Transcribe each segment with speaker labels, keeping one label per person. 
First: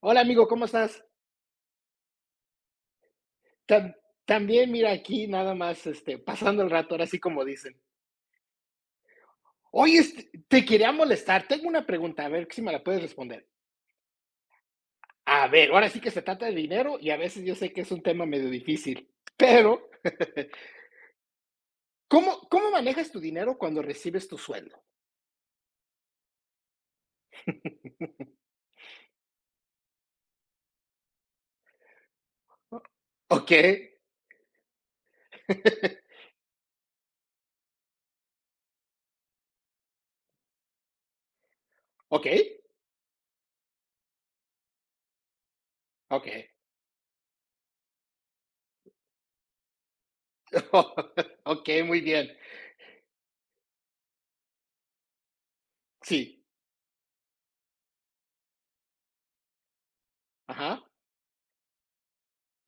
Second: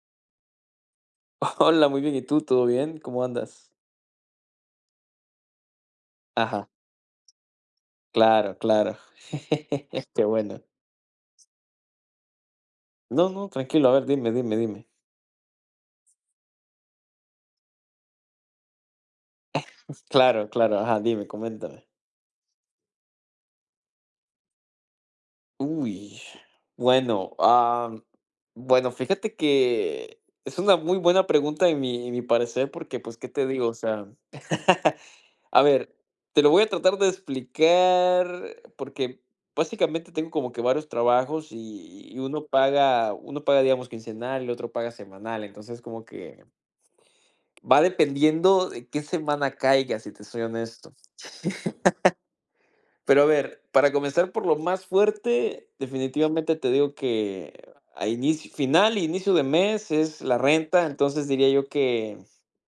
Speaker 1: Hola amigo, ¿cómo estás?
Speaker 2: Hola, muy bien. ¿Y tú? ¿Todo bien? ¿Cómo andas?
Speaker 1: Tam- También mira aquí nada más pasando
Speaker 2: Ajá,
Speaker 1: el rato, ahora sí como dicen.
Speaker 2: claro, claro.
Speaker 1: Oye,
Speaker 2: Qué bueno.
Speaker 1: te quería molestar, tengo una pregunta, a ver si me la puedes
Speaker 2: No,
Speaker 1: responder.
Speaker 2: no, tranquilo. A ver, dime, dime, dime.
Speaker 1: A ver, ahora sí que se trata de dinero y a veces yo sé que es un tema medio difícil, pero
Speaker 2: Claro, claro. Ajá, dime, coméntame.
Speaker 1: ¿cómo manejas tu dinero cuando recibes tu sueldo?
Speaker 2: Uy, bueno, ah, bueno, fíjate que es una muy buena pregunta en mi parecer, porque pues, ¿qué te
Speaker 1: Ok,
Speaker 2: digo? O sea, A ver, te lo voy a tratar de explicar porque básicamente tengo como que varios trabajos y
Speaker 1: ok,
Speaker 2: uno paga, digamos, quincenal, y el otro paga semanal. Entonces, como
Speaker 1: ok,
Speaker 2: que va dependiendo de qué semana caiga, si te soy honesto.
Speaker 1: ok, muy bien.
Speaker 2: Pero a ver, para comenzar por lo más fuerte,
Speaker 1: Sí,
Speaker 2: definitivamente te digo que a inicio, final y inicio de mes es la
Speaker 1: ajá,
Speaker 2: renta, entonces diría yo que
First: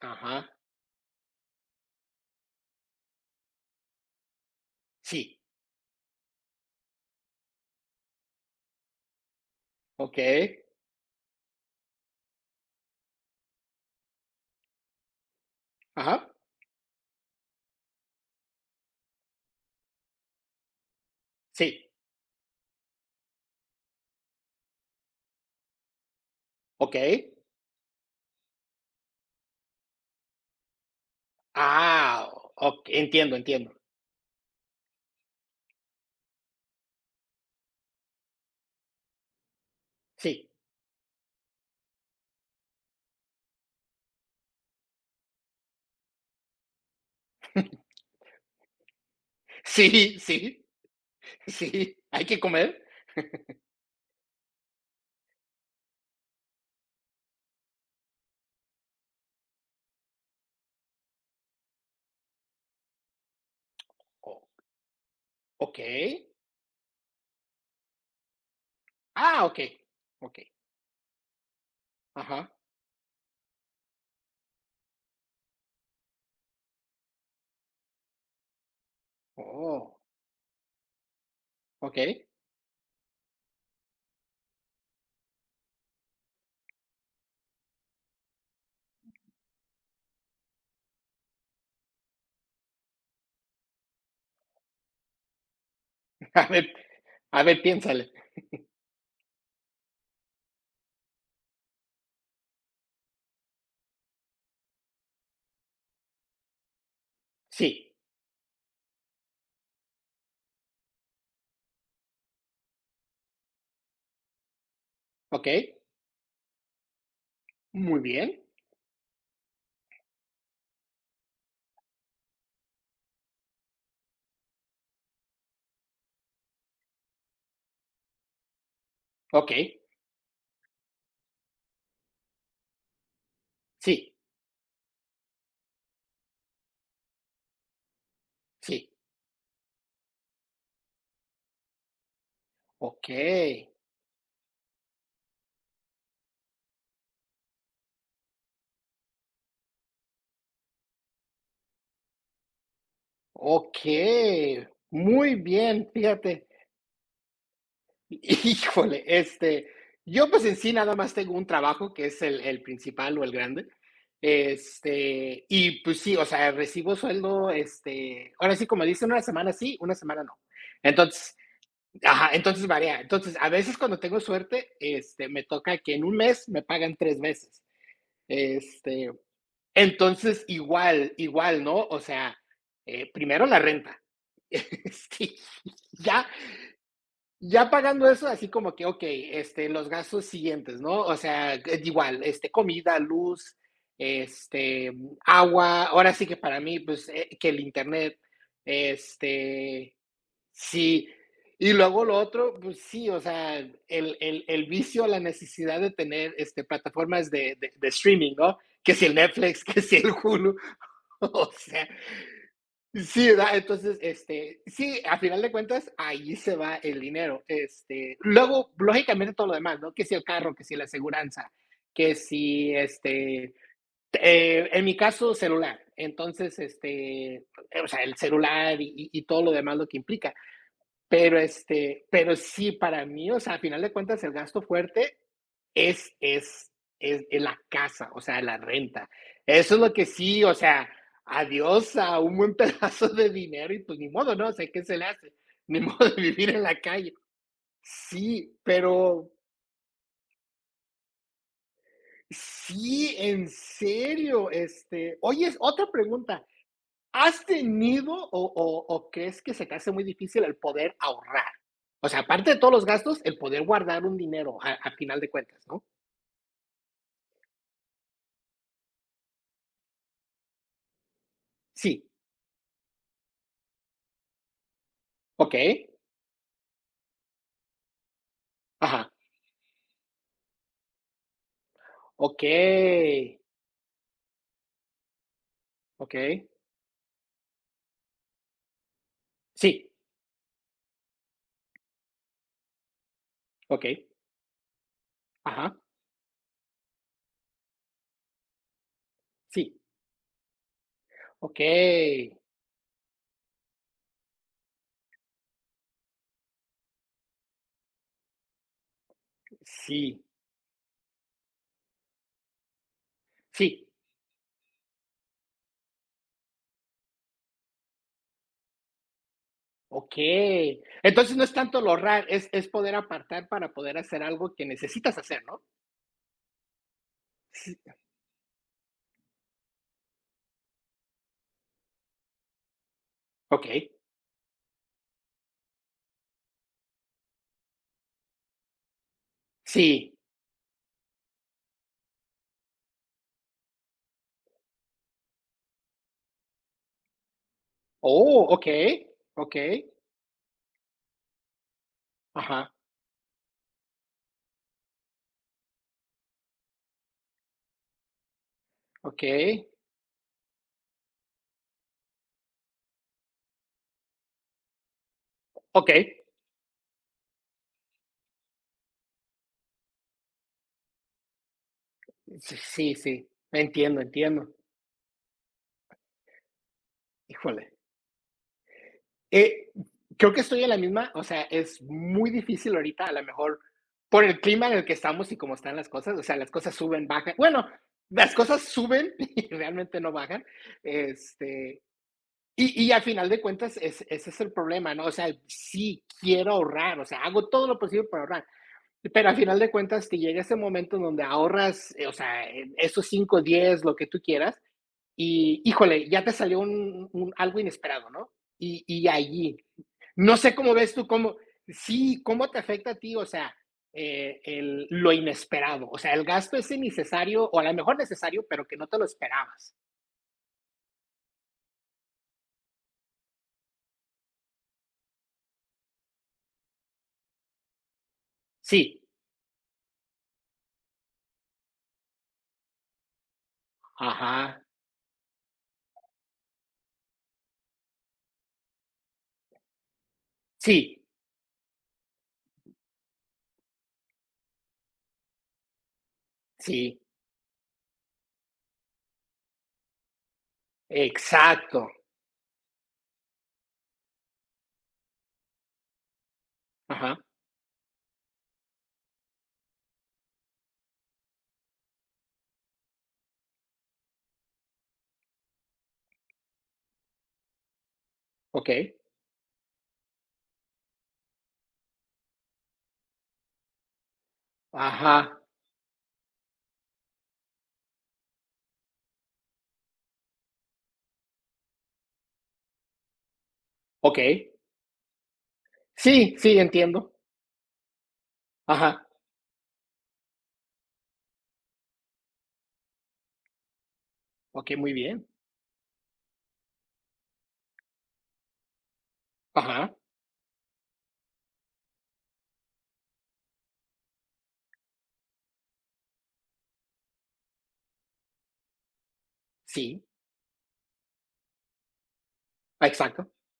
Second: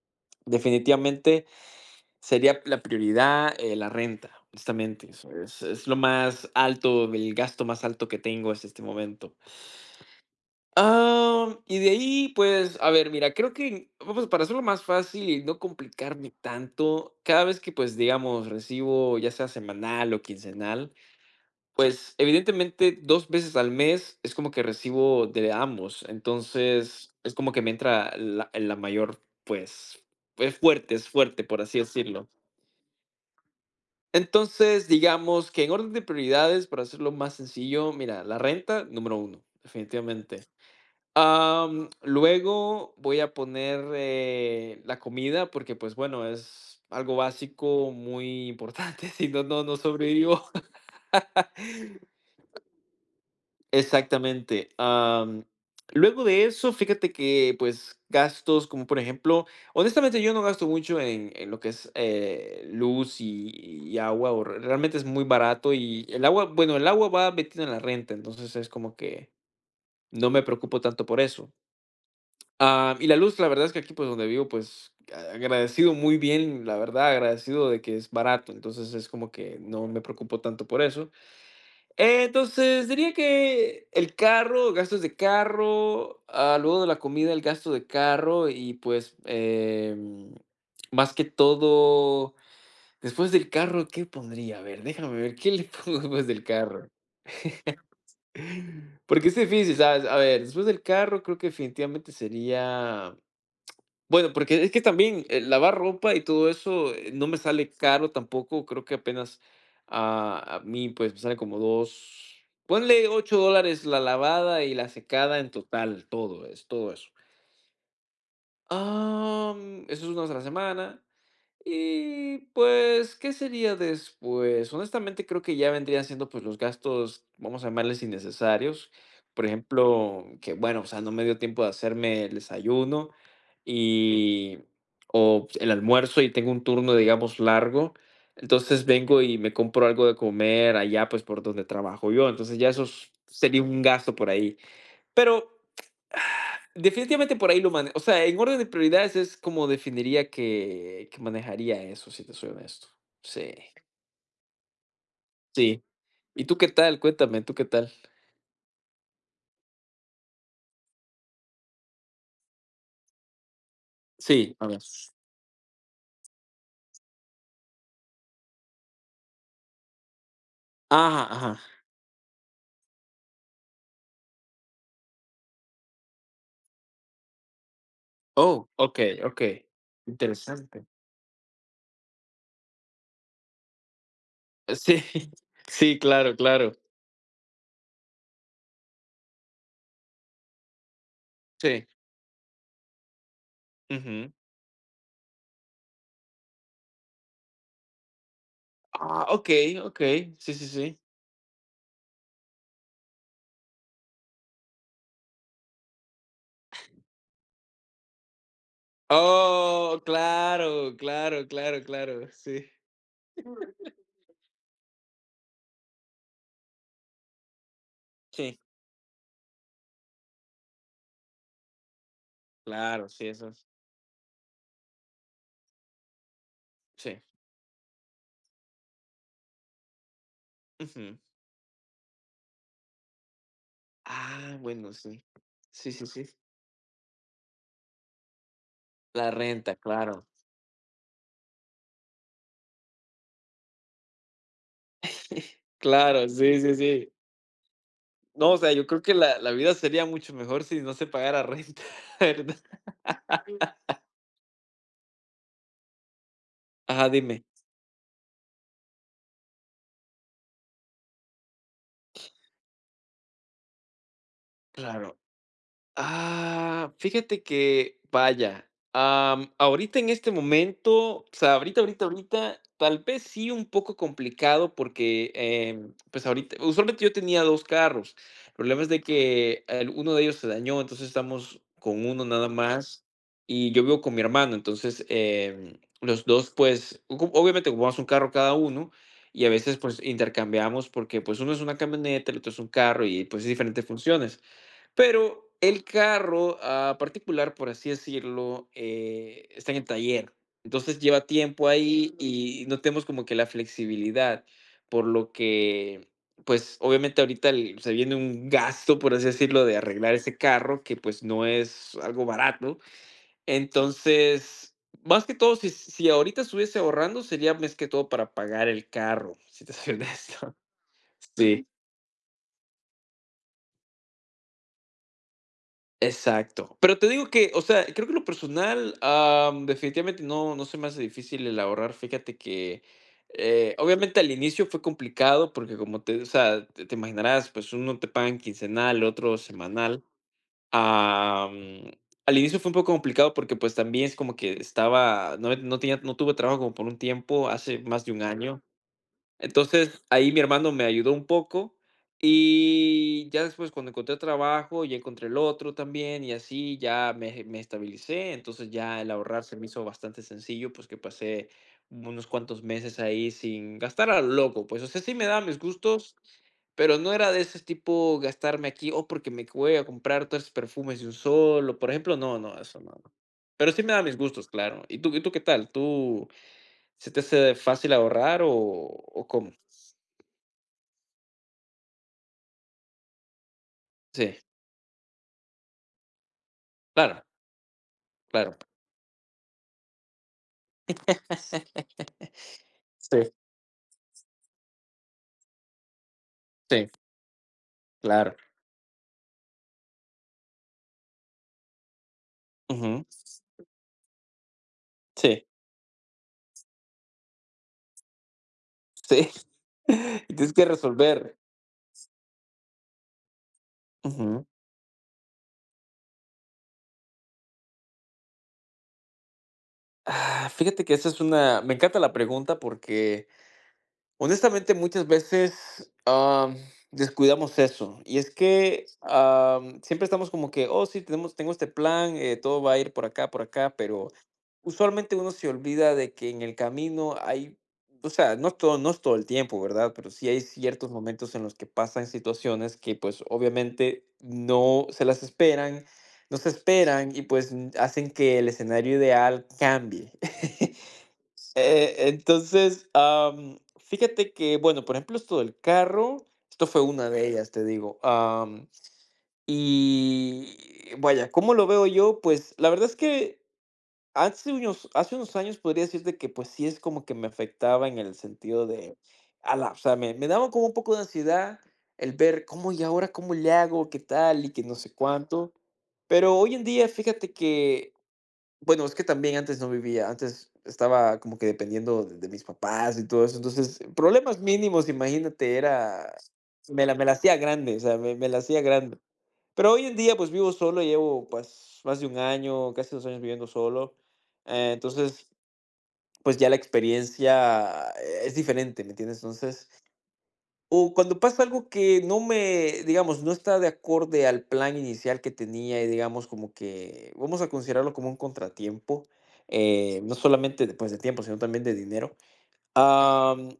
Speaker 1: ajá,
Speaker 2: definitivamente sería la prioridad, la renta, justamente, eso
Speaker 1: sí,
Speaker 2: es lo más alto, el gasto más alto que tengo es este momento.
Speaker 1: ok,
Speaker 2: Y de ahí, pues, a ver, mira, creo que, vamos, para hacerlo más fácil y no
Speaker 1: ajá,
Speaker 2: complicarme tanto, cada vez que, pues, digamos, recibo, ya sea semanal o quincenal,
Speaker 1: sí,
Speaker 2: pues, evidentemente, 2 veces al mes es como que recibo de ambos.
Speaker 1: ok.
Speaker 2: Entonces, es como que me entra la mayor, pues, es fuerte, por así
Speaker 1: Ah,
Speaker 2: decirlo.
Speaker 1: ok, entiendo, entiendo.
Speaker 2: Entonces, digamos que en orden de prioridades, para hacerlo más sencillo, mira, la renta, número uno, definitivamente.
Speaker 1: Sí,
Speaker 2: Luego voy a poner la comida, porque pues bueno, es algo básico, muy importante, si no, no, no
Speaker 1: sí,
Speaker 2: sobrevivo.
Speaker 1: sí, sí, hay que comer.
Speaker 2: Exactamente. Luego de eso, fíjate que, pues, gastos como por ejemplo, honestamente yo no gasto mucho en lo que es luz y agua, o
Speaker 1: O-
Speaker 2: realmente es muy barato
Speaker 1: ok.
Speaker 2: y el agua, bueno, el agua va metida en la renta, entonces es como que
Speaker 1: Ah, ok,
Speaker 2: no
Speaker 1: ok.
Speaker 2: me preocupo tanto por eso.
Speaker 1: Ajá.
Speaker 2: Ah, y la luz, la verdad es que aquí, pues, donde vivo, pues, agradecido muy bien, la verdad, agradecido de que es barato, entonces es como que no
Speaker 1: Oh,
Speaker 2: me preocupo tanto por eso.
Speaker 1: ok.
Speaker 2: Entonces, diría que el carro, gastos de carro, ah, luego de la comida, el gasto de carro y pues, más que todo, después del carro, ¿qué pondría? A ver, déjame ver, ¿qué le pongo después del
Speaker 1: A ver,
Speaker 2: carro?
Speaker 1: a ver, piénsale.
Speaker 2: Porque es difícil, ¿sabes? A ver, después del carro creo que definitivamente sería bueno, porque es que también, lavar ropa y todo eso, no me
Speaker 1: Sí,
Speaker 2: sale caro tampoco, creo que apenas a mí, pues, me sale como 2 ponle $8 la lavada y la secada
Speaker 1: ok.
Speaker 2: en total, todo es todo eso.
Speaker 1: Muy bien.
Speaker 2: ah Eso es una vez a la semana. Y pues, ¿qué sería después? Honestamente, creo que ya vendrían siendo pues los gastos, vamos a llamarles innecesarios. Por
Speaker 1: Ok,
Speaker 2: ejemplo, que bueno, o sea, no me dio tiempo de hacerme el desayuno
Speaker 1: sí,
Speaker 2: y o el almuerzo y tengo un turno, digamos, largo. Entonces
Speaker 1: sí.
Speaker 2: vengo y me compro algo de comer allá, pues por donde trabajo yo. Entonces ya
Speaker 1: Ok,
Speaker 2: sería un gasto por ahí. Pero definitivamente por ahí lo mane o sea, en orden de prioridades es como definiría que manejaría eso, si te soy honesto. Sí,
Speaker 1: ok. Muy
Speaker 2: sí.
Speaker 1: bien,
Speaker 2: ¿Y
Speaker 1: fíjate.
Speaker 2: tú qué tal? Cuéntame, ¿tú qué tal?
Speaker 1: Híjole, yo pues en sí nada más tengo un trabajo que es el principal o el grande.
Speaker 2: Sí, a ver.
Speaker 1: Y pues sí, o sea, recibo sueldo, ahora sí, como dicen, una semana sí, una semana no.
Speaker 2: Ajá,
Speaker 1: Entonces,
Speaker 2: ajá.
Speaker 1: ajá, entonces varía. Entonces, a veces cuando tengo suerte, me toca que en un mes me pagan tres veces.
Speaker 2: Oh,
Speaker 1: Este,
Speaker 2: okey, okey.
Speaker 1: entonces,
Speaker 2: Interesante.
Speaker 1: igual, igual, ¿no? O sea, primero la renta.
Speaker 2: Sí,
Speaker 1: Sí,
Speaker 2: sí,
Speaker 1: ya
Speaker 2: claro, claro.
Speaker 1: ya pagando eso, así como que, okey, los gastos siguientes, ¿no? O sea,
Speaker 2: Sí.
Speaker 1: igual, comida, luz,
Speaker 2: Ujú.
Speaker 1: este, agua. Ahora sí que para mí, pues, que el Internet,
Speaker 2: Ah, okey,
Speaker 1: este,
Speaker 2: okey. Sí, sí, sí.
Speaker 1: sí. Y luego lo otro, pues sí, o sea, el vicio, la necesidad de tener, plataformas de streaming, ¿no? Que si el Netflix, que si
Speaker 2: Oh,
Speaker 1: el Hulu,
Speaker 2: claro, claro,
Speaker 1: o
Speaker 2: claro,
Speaker 1: sea,
Speaker 2: claro. Sí.
Speaker 1: sí, ¿verdad? Entonces, sí, a final de cuentas, ahí se va el dinero.
Speaker 2: Sí,
Speaker 1: Luego, lógicamente, todo lo demás, ¿no? Que si el carro, que si la aseguranza, que si,
Speaker 2: claro, sí, eso es.
Speaker 1: en mi caso, celular. Entonces,
Speaker 2: Sí.
Speaker 1: o sea, el celular y todo lo demás lo que implica.
Speaker 2: Ujú.
Speaker 1: Pero, pero sí, para mí, o sea, a final de cuentas, el
Speaker 2: Ah,
Speaker 1: gasto
Speaker 2: bueno,
Speaker 1: fuerte
Speaker 2: sí. Sí, sí,
Speaker 1: es,
Speaker 2: sí.
Speaker 1: es, es la casa, o sea, la renta.
Speaker 2: La
Speaker 1: Eso
Speaker 2: renta,
Speaker 1: es lo que
Speaker 2: claro.
Speaker 1: sí, o sea, adiós a un buen pedazo de dinero y pues ni modo, ¿no? O sea, ¿qué se le hace? Ni modo de
Speaker 2: Claro,
Speaker 1: vivir
Speaker 2: sí,
Speaker 1: en
Speaker 2: sí,
Speaker 1: la
Speaker 2: sí.
Speaker 1: calle.
Speaker 2: No, o
Speaker 1: Sí,
Speaker 2: sea, yo creo que
Speaker 1: pero
Speaker 2: la vida sería mucho mejor si no se pagara renta, ¿verdad?
Speaker 1: sí, en serio, oye, otra pregunta.
Speaker 2: Ajá, dime.
Speaker 1: ¿Has tenido o crees que se te hace muy difícil el poder ahorrar? O sea, aparte de todos los gastos, el poder guardar un dinero a
Speaker 2: Claro.
Speaker 1: final de cuentas, ¿no?
Speaker 2: Ah, fíjate que, vaya, ahorita en este momento, o sea, ahorita, ahorita,
Speaker 1: Sí,
Speaker 2: ahorita, tal vez sí un poco complicado porque,
Speaker 1: ok,
Speaker 2: pues ahorita, usualmente yo tenía 2 carros. El problema es de que el uno de ellos se dañó, entonces estamos con uno
Speaker 1: ok,
Speaker 2: nada más y yo vivo con mi hermano, entonces,
Speaker 1: ok.
Speaker 2: los 2 pues, ocu obviamente ocupamos un carro cada uno y a veces,
Speaker 1: Sí,
Speaker 2: pues, intercambiamos porque, pues, uno es una camioneta, el otro es un carro y, pues, diferentes
Speaker 1: ok.
Speaker 2: funciones. Pero
Speaker 1: Ajá,
Speaker 2: el carro, ah, particular, por así decirlo, está en
Speaker 1: sí.
Speaker 2: el taller. Entonces lleva
Speaker 1: Ok,
Speaker 2: tiempo ahí y no tenemos como que la flexibilidad, por lo que, pues, obviamente ahorita el se viene un gasto, por así decirlo, de arreglar
Speaker 1: sí,
Speaker 2: ese carro que, pues, no es algo barato.
Speaker 1: sí,
Speaker 2: Entonces, más que todo, si ahorita estuviese ahorrando, sería más que todo para pagar el carro, si te soy
Speaker 1: ok.
Speaker 2: honesto.
Speaker 1: Entonces no es
Speaker 2: Sí.
Speaker 1: tanto lo raro es poder apartar para poder hacer algo que necesitas hacer, ¿no?
Speaker 2: Exacto. Pero te digo que, o
Speaker 1: Sí.
Speaker 2: sea, creo que lo personal, definitivamente no, no se me hace difícil el ahorrar. Fíjate que,
Speaker 1: Ok,
Speaker 2: obviamente al inicio fue complicado porque como o sea, te imaginarás, pues uno te pagan quincenal, otro semanal.
Speaker 1: sí.
Speaker 2: Am, al inicio fue un poco complicado porque pues también es como que estaba, no, no tenía, no tuve trabajo como por un tiempo, hace más de un
Speaker 1: Oh,
Speaker 2: año.
Speaker 1: ok, ok.
Speaker 2: Entonces, ahí mi hermano me ayudó un poco,
Speaker 1: Ajá,
Speaker 2: y ya después cuando encontré trabajo, ya encontré el otro también, y así ya me estabilicé. Entonces, ya el
Speaker 1: ok,
Speaker 2: ahorrar se me hizo bastante sencillo, pues, que pasé unos cuantos meses ahí sin gastar a lo loco, pues. O sea, sí me daba mis
Speaker 1: ok.
Speaker 2: gustos, pero no era de ese tipo gastarme aquí, o porque me voy a comprar tres perfumes de un solo, por ejemplo, no,
Speaker 1: Sí,
Speaker 2: no, eso no.
Speaker 1: sí,
Speaker 2: No.
Speaker 1: sí.
Speaker 2: Pero sí me
Speaker 1: Entiendo,
Speaker 2: da mis gustos,
Speaker 1: entiendo.
Speaker 2: claro. ¿Y tú qué tal? ¿Tú ¿Se te hace
Speaker 1: Híjole.
Speaker 2: fácil ahorrar o cómo?
Speaker 1: Eh, Creo que estoy en la misma, o sea, es muy difícil ahorita, a lo mejor por
Speaker 2: Sí,
Speaker 1: el clima en el que estamos y cómo están las cosas, o sea, las cosas suben,
Speaker 2: claro,
Speaker 1: bajan. Bueno, las
Speaker 2: claro.
Speaker 1: cosas suben y realmente no bajan. Este, y al final
Speaker 2: Sí,
Speaker 1: de cuentas, ese es el problema, ¿no? O sea, sí quiero
Speaker 2: sí,
Speaker 1: ahorrar, o sea, hago todo lo posible para
Speaker 2: claro.
Speaker 1: ahorrar, pero al final de cuentas te llega ese momento en donde ahorras, o sea,
Speaker 2: Ujú.
Speaker 1: esos 5, 10, lo que tú quieras,
Speaker 2: Sí,
Speaker 1: y híjole, ya te salió algo inesperado, ¿no? Y
Speaker 2: sí.
Speaker 1: allí,
Speaker 2: Y
Speaker 1: no
Speaker 2: tienes
Speaker 1: sé
Speaker 2: que
Speaker 1: cómo ves tú,
Speaker 2: resolver.
Speaker 1: cómo, sí, cómo te afecta a ti, o sea,
Speaker 2: Ujú.
Speaker 1: lo inesperado, o sea, el gasto es innecesario, o a lo mejor necesario, pero que no te lo esperabas.
Speaker 2: Ah, fíjate que esa es una me encanta la pregunta porque honestamente, muchas veces, descuidamos eso. Y es que,
Speaker 1: Sí,
Speaker 2: siempre estamos como que: "Oh, sí, tenemos tengo este plan, todo va a ir por acá", pero
Speaker 1: ajá,
Speaker 2: usualmente uno se olvida de que en el camino hay o sea, no es todo el tiempo, ¿verdad? Pero sí hay ciertos
Speaker 1: sí,
Speaker 2: momentos en los que pasan situaciones que, pues, obviamente no se
Speaker 1: sí,
Speaker 2: esperan y, pues, hacen que el escenario ideal cambie.
Speaker 1: exacto,
Speaker 2: Entonces, fíjate que, bueno, por ejemplo, esto del carro, esto fue una
Speaker 1: ajá,
Speaker 2: de ellas, te digo. Y vaya, ¿cómo lo veo yo? Pues la verdad es que hace unos años podría decirte que pues sí es como que me afectaba en el sentido
Speaker 1: ok,
Speaker 2: de, ala, o sea, me daba como un poco de ansiedad el ver cómo y ahora cómo le hago, qué tal y que no sé
Speaker 1: ajá,
Speaker 2: cuánto. Pero hoy en día, fíjate que bueno, es que también antes no vivía, antes estaba como que dependiendo de mis papás y todo eso, entonces,
Speaker 1: ok,
Speaker 2: problemas mínimos, imagínate, era,
Speaker 1: sí, sí,
Speaker 2: me la
Speaker 1: entiendo,
Speaker 2: hacía grande, o sea, me la hacía grande.
Speaker 1: ajá,
Speaker 2: Pero hoy en día, pues vivo solo, llevo pues más de un año, casi 2 años viviendo solo,
Speaker 1: ok, muy bien,
Speaker 2: entonces, pues ya la experiencia es diferente, ¿me entiendes? Entonces,
Speaker 1: ajá,
Speaker 2: o cuando pasa algo que no me, digamos, no está de acorde al plan inicial que tenía y digamos como que vamos a considerarlo como un contratiempo,
Speaker 1: sí,
Speaker 2: no solamente de, pues, de tiempo, sino también de dinero.
Speaker 1: exacto,
Speaker 2: Am,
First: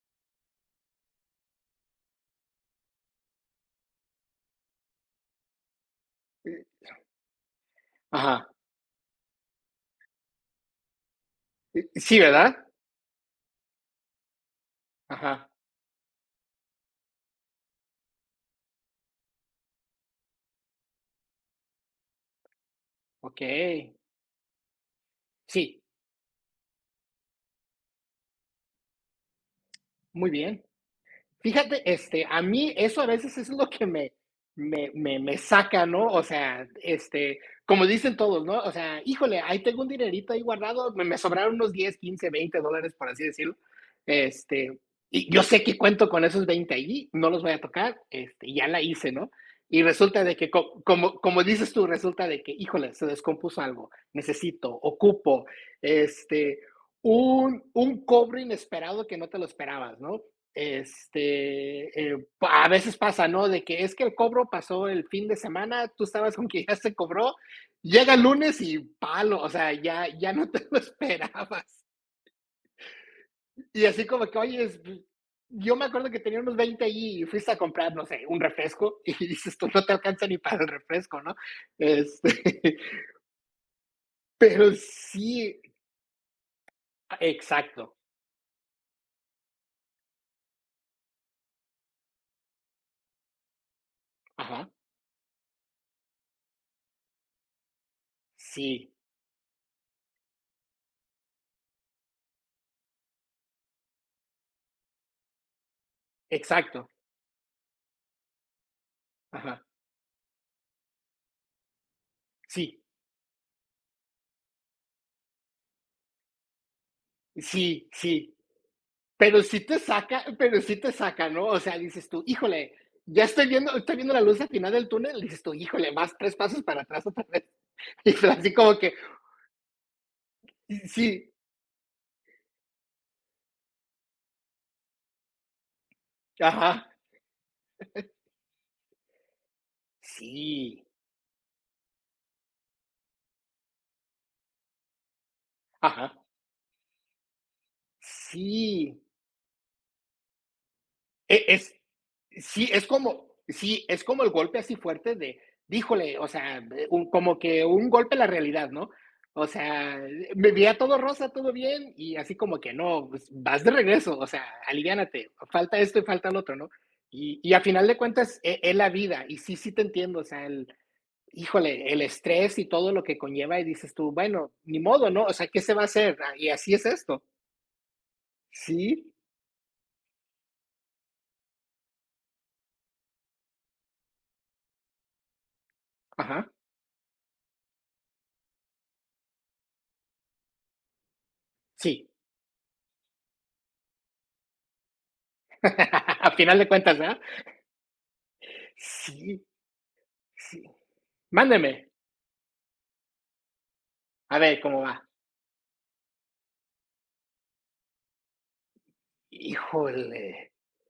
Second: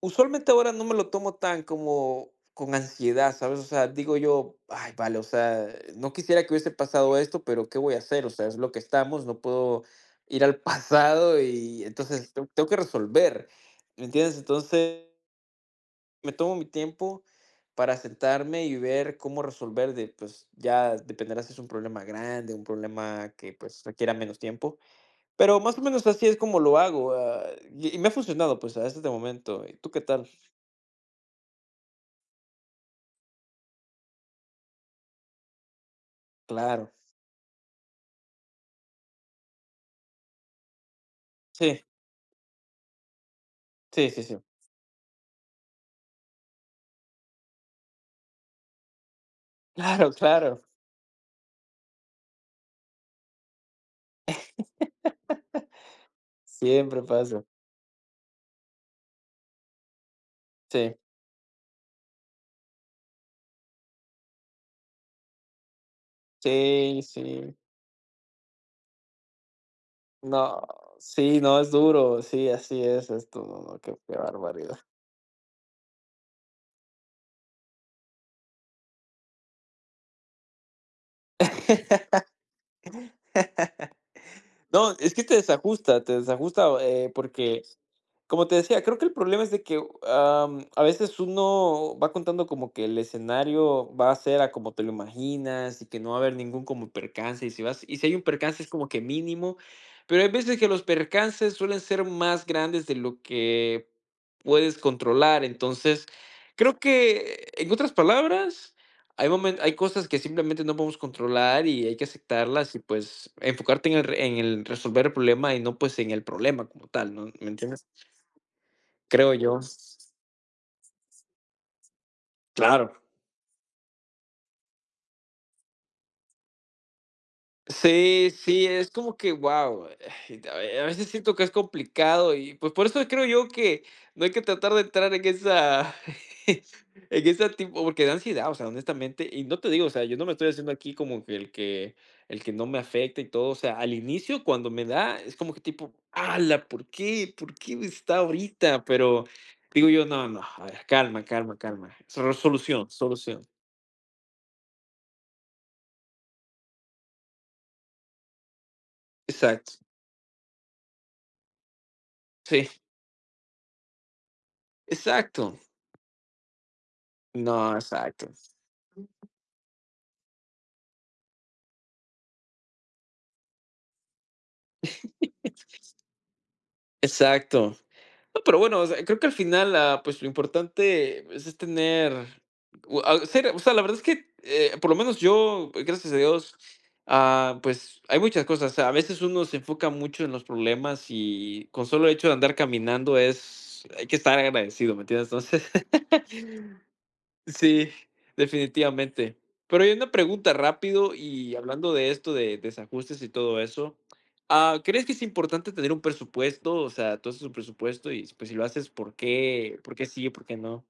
Speaker 2: usualmente ahora no me lo tomo tan como con ansiedad, ¿sabes? O sea, digo yo, ay, vale, o sea, no quisiera que hubiese pasado esto, pero ¿qué voy a hacer? O sea,
Speaker 1: ajá,
Speaker 2: es lo que estamos, no puedo ir al pasado y
Speaker 1: sí,
Speaker 2: entonces tengo
Speaker 1: ¿verdad?
Speaker 2: tengo que resolver, ¿me entiendes? Entonces...
Speaker 1: Ajá.
Speaker 2: Me tomo mi tiempo para sentarme y ver cómo resolver de, pues, ya dependerá si es un problema grande, un problema
Speaker 1: Ok,
Speaker 2: que, pues, requiera menos tiempo, pero más o
Speaker 1: sí,
Speaker 2: menos así es como lo hago, y me ha funcionado, pues, hasta este momento, ¿y tú qué tal?
Speaker 1: muy bien. Fíjate, a mí eso a veces es lo que me saca, ¿no? O sea,
Speaker 2: Claro,
Speaker 1: como dicen todos, ¿no? O sea, híjole, ahí tengo un dinerito ahí guardado, me sobraron unos
Speaker 2: sí,
Speaker 1: 10, 15, $20, por así decirlo.
Speaker 2: sí, sí, sí,
Speaker 1: Este, y yo sé que cuento con esos 20 allí, no los voy a tocar, y ya la hice, ¿no? Y
Speaker 2: claro,
Speaker 1: resulta de que
Speaker 2: claro,
Speaker 1: co como como dices tú, resulta de que, híjole, se descompuso algo, necesito, ocupo, este,
Speaker 2: siempre pasa,
Speaker 1: un cobro inesperado que no te lo esperabas, ¿no?
Speaker 2: sí,
Speaker 1: A veces pasa, ¿no? De que es que el cobro pasó el fin de semana, tú estabas con que ya se
Speaker 2: sí,
Speaker 1: cobró,
Speaker 2: sí,
Speaker 1: llega el lunes y palo, o sea, ya no
Speaker 2: no,
Speaker 1: te lo
Speaker 2: sí, no, es
Speaker 1: esperabas.
Speaker 2: duro, sí, así es esto, no, no,
Speaker 1: Y
Speaker 2: qué
Speaker 1: así
Speaker 2: qué
Speaker 1: como que, oye,
Speaker 2: barbaridad.
Speaker 1: pues, yo me acuerdo que tenía unos 20 allí y fuiste a comprar, no sé, un refresco y dices, tú no te alcanza ni para el refresco, ¿no? Este, pero
Speaker 2: No, es que
Speaker 1: sí,
Speaker 2: te desajusta, porque,
Speaker 1: exacto,
Speaker 2: como te decía, creo que el problema es de que, a veces uno va contando como que el escenario va a ser a
Speaker 1: ajá,
Speaker 2: como te lo imaginas y que no va a haber ningún como percance, y si vas y si hay un percance es como
Speaker 1: sí,
Speaker 2: que mínimo, pero hay veces que los percances suelen ser más grandes de lo que puedes controlar. Entonces, creo
Speaker 1: exacto,
Speaker 2: que, en otras palabras, hay
Speaker 1: ajá,
Speaker 2: momen hay cosas que simplemente no podemos controlar y hay que aceptarlas y,
Speaker 1: sí,
Speaker 2: pues, enfocarte en el resolver el problema y no, pues, en el problema como tal, ¿no? ¿Me entiendes?
Speaker 1: sí, sí.
Speaker 2: Creo
Speaker 1: Pero
Speaker 2: yo.
Speaker 1: sí te saca pero sí te saca, ¿no? O sea, dices tú: "Híjole,
Speaker 2: Claro.
Speaker 1: ya estoy viendo la luz al final del túnel", dices tú: "Híjole, más 3 pasos para atrás otra vez". Y
Speaker 2: Sí,
Speaker 1: fue así
Speaker 2: sí,
Speaker 1: como
Speaker 2: es
Speaker 1: que,
Speaker 2: como que, wow, a veces
Speaker 1: sí,
Speaker 2: siento que es complicado y pues por eso creo yo que no hay que tratar de entrar en esa, en
Speaker 1: ajá,
Speaker 2: ese tipo, porque da ansiedad, o sea, honestamente, y no te digo, o sea, yo no me estoy haciendo
Speaker 1: sí,
Speaker 2: aquí como que el que no me afecta y todo, o sea, al inicio cuando me da, es como que tipo,
Speaker 1: ajá,
Speaker 2: ala, ¿por qué? ¿Por qué me está ahorita?
Speaker 1: sí.
Speaker 2: Pero digo yo, no, no, a ver, calma,
Speaker 1: E
Speaker 2: calma,
Speaker 1: es
Speaker 2: calma, solución, solución,
Speaker 1: Sí, es como el golpe así fuerte de, díjole, o sea, un como que un golpe a la realidad, ¿no? O
Speaker 2: exacto,
Speaker 1: sea, me veía todo rosa, todo bien, y así como
Speaker 2: sí,
Speaker 1: que no, pues, vas de regreso, o sea, aliviánate,
Speaker 2: exacto,
Speaker 1: falta esto y falta lo otro, ¿no? Y a
Speaker 2: no,
Speaker 1: final de
Speaker 2: exacto.
Speaker 1: cuentas, es la vida, y sí, sí te entiendo, o sea, el híjole, el estrés y todo lo que conlleva, y dices tú: "Bueno, ni modo, ¿no? O sea, ¿qué se va a hacer? Ah, y así es esto".
Speaker 2: Exacto. No, pero bueno, o sea,
Speaker 1: Sí,
Speaker 2: creo que al final, ah, pues, lo importante, pues, es tener u a ser o sea, la verdad es que, por lo menos yo, gracias a
Speaker 1: ajá,
Speaker 2: Dios, ah, pues, hay muchas cosas. A veces uno se enfoca mucho en los problemas y con solo
Speaker 1: sí.
Speaker 2: el hecho de andar caminando es hay que estar agradecido, ¿me entiendes? Entonces,
Speaker 1: A final de cuentas, ¿verdad?
Speaker 2: sí, definitivamente.
Speaker 1: Sí.
Speaker 2: Pero hay una pregunta
Speaker 1: Sí.
Speaker 2: rápido y
Speaker 1: Mándeme,
Speaker 2: hablando de esto de desajustes y todo eso,
Speaker 1: a ver
Speaker 2: ah,
Speaker 1: cómo
Speaker 2: ¿crees
Speaker 1: va.
Speaker 2: que es importante tener un presupuesto? O sea, tú haces un presupuesto y, pues, si lo haces, ¿por qué? ¿Por qué sí, por
Speaker 1: Híjole.
Speaker 2: qué no?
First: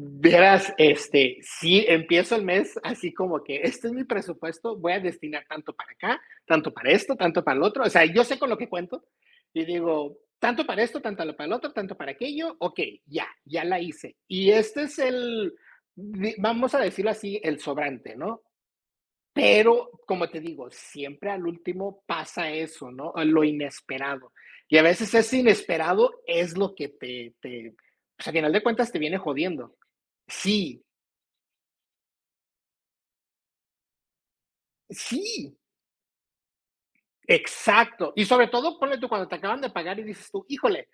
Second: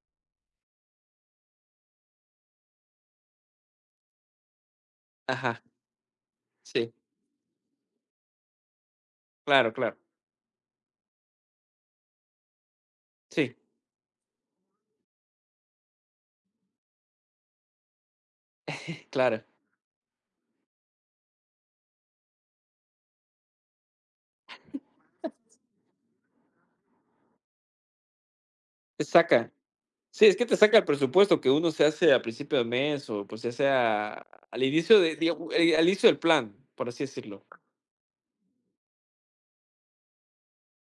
Speaker 1: Verás, sí, empiezo el mes así como que este es mi presupuesto, voy a destinar
Speaker 2: Ajá,
Speaker 1: tanto para acá, tanto para
Speaker 2: sí,
Speaker 1: esto, tanto para el otro. O sea, yo sé con lo que cuento y
Speaker 2: claro, claro.
Speaker 1: digo, tanto para esto, tanto para el otro, tanto para aquello. Ok, ya,
Speaker 2: Sí,
Speaker 1: ya la hice. Y este es vamos a decirlo así, el sobrante, ¿no?
Speaker 2: claro.
Speaker 1: Pero, como te digo, siempre al último pasa eso, ¿no? Lo inesperado. Y a veces ese inesperado es lo que te pues, al final de cuentas te
Speaker 2: Te
Speaker 1: viene
Speaker 2: saca.
Speaker 1: jodiendo.
Speaker 2: Sí, es que te saca el
Speaker 1: Sí,
Speaker 2: presupuesto que uno se hace a principio de mes o, pues, ya sea al inicio de digamos,
Speaker 1: sí,
Speaker 2: al inicio del plan, por así decirlo.
Speaker 1: exacto. Y sobre todo, ponle tú cuando te acaban de pagar y dices tú: "Híjole,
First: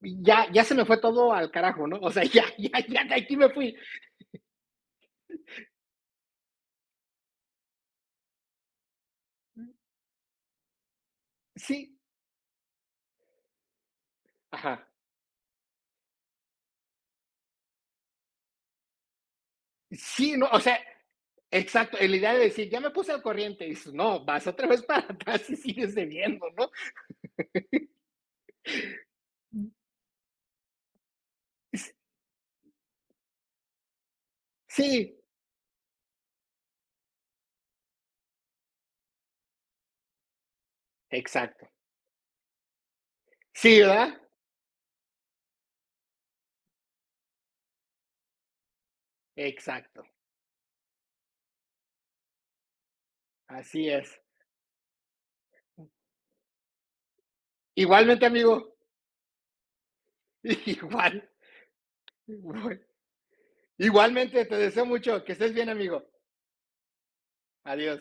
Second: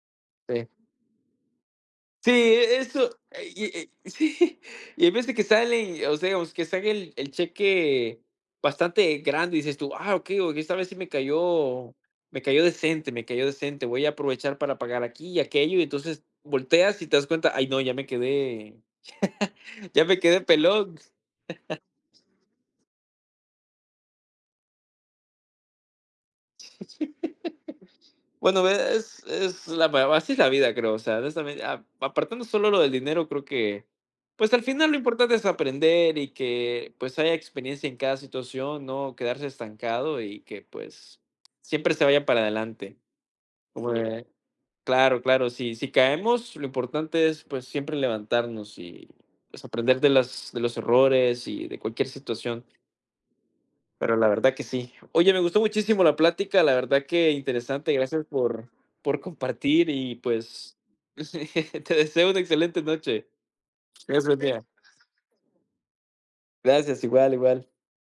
Speaker 1: ya
Speaker 2: Sí.
Speaker 1: se me fue todo al carajo", ¿no? O sea,
Speaker 2: Sí,
Speaker 1: ya ya ya
Speaker 2: eso,
Speaker 1: de aquí me
Speaker 2: y,
Speaker 1: fui.
Speaker 2: sí, y hay veces que salen, o sea, digamos, que sale el cheque bastante grande, y dices tú: "Ah, ok, okey, esta vez sí me cayó
Speaker 1: Sí,
Speaker 2: me cayó decente, me cayó decente, voy a aprovechar para
Speaker 1: ajá.
Speaker 2: pagar aquí y aquello", y entonces volteas y te das cuenta: "Ay no, ya me quedé ya me
Speaker 1: Sí,
Speaker 2: quedé
Speaker 1: no, o sea,
Speaker 2: pelón".
Speaker 1: exacto, la idea de decir: "Ya me puse al corriente", y dices: "No, vas otra vez para atrás y sigues debiendo", ¿no?
Speaker 2: Bueno, ve, es la va así es la vida, creo, o sea, honestamente, a apartando solo lo del dinero, creo que, pues, al final lo
Speaker 1: Sí.
Speaker 2: importante es aprender y que, pues, haya experiencia en cada situación, no quedarse estancado y que, pues,
Speaker 1: Exacto.
Speaker 2: siempre se vaya para adelante.
Speaker 1: Sí,
Speaker 2: Como
Speaker 1: ¿verdad?
Speaker 2: de Claro, claro, si caemos, lo importante es, pues, siempre levantarnos y, pues, aprender
Speaker 1: Exacto.
Speaker 2: de las de los errores y de cualquier situación.
Speaker 1: Así
Speaker 2: Pero
Speaker 1: es.
Speaker 2: la verdad que sí. Oye, me gustó muchísimo la plática, la verdad que interesante. Gracias
Speaker 1: Igualmente,
Speaker 2: por,
Speaker 1: amigo.
Speaker 2: por compartir y pues
Speaker 1: Igual.
Speaker 2: te deseo una excelente noche. Gracias, buen
Speaker 1: Igualmente, te
Speaker 2: día.
Speaker 1: deseo mucho. Que estés bien, amigo.
Speaker 2: Gracias, igual, igual.
Speaker 1: Adiós.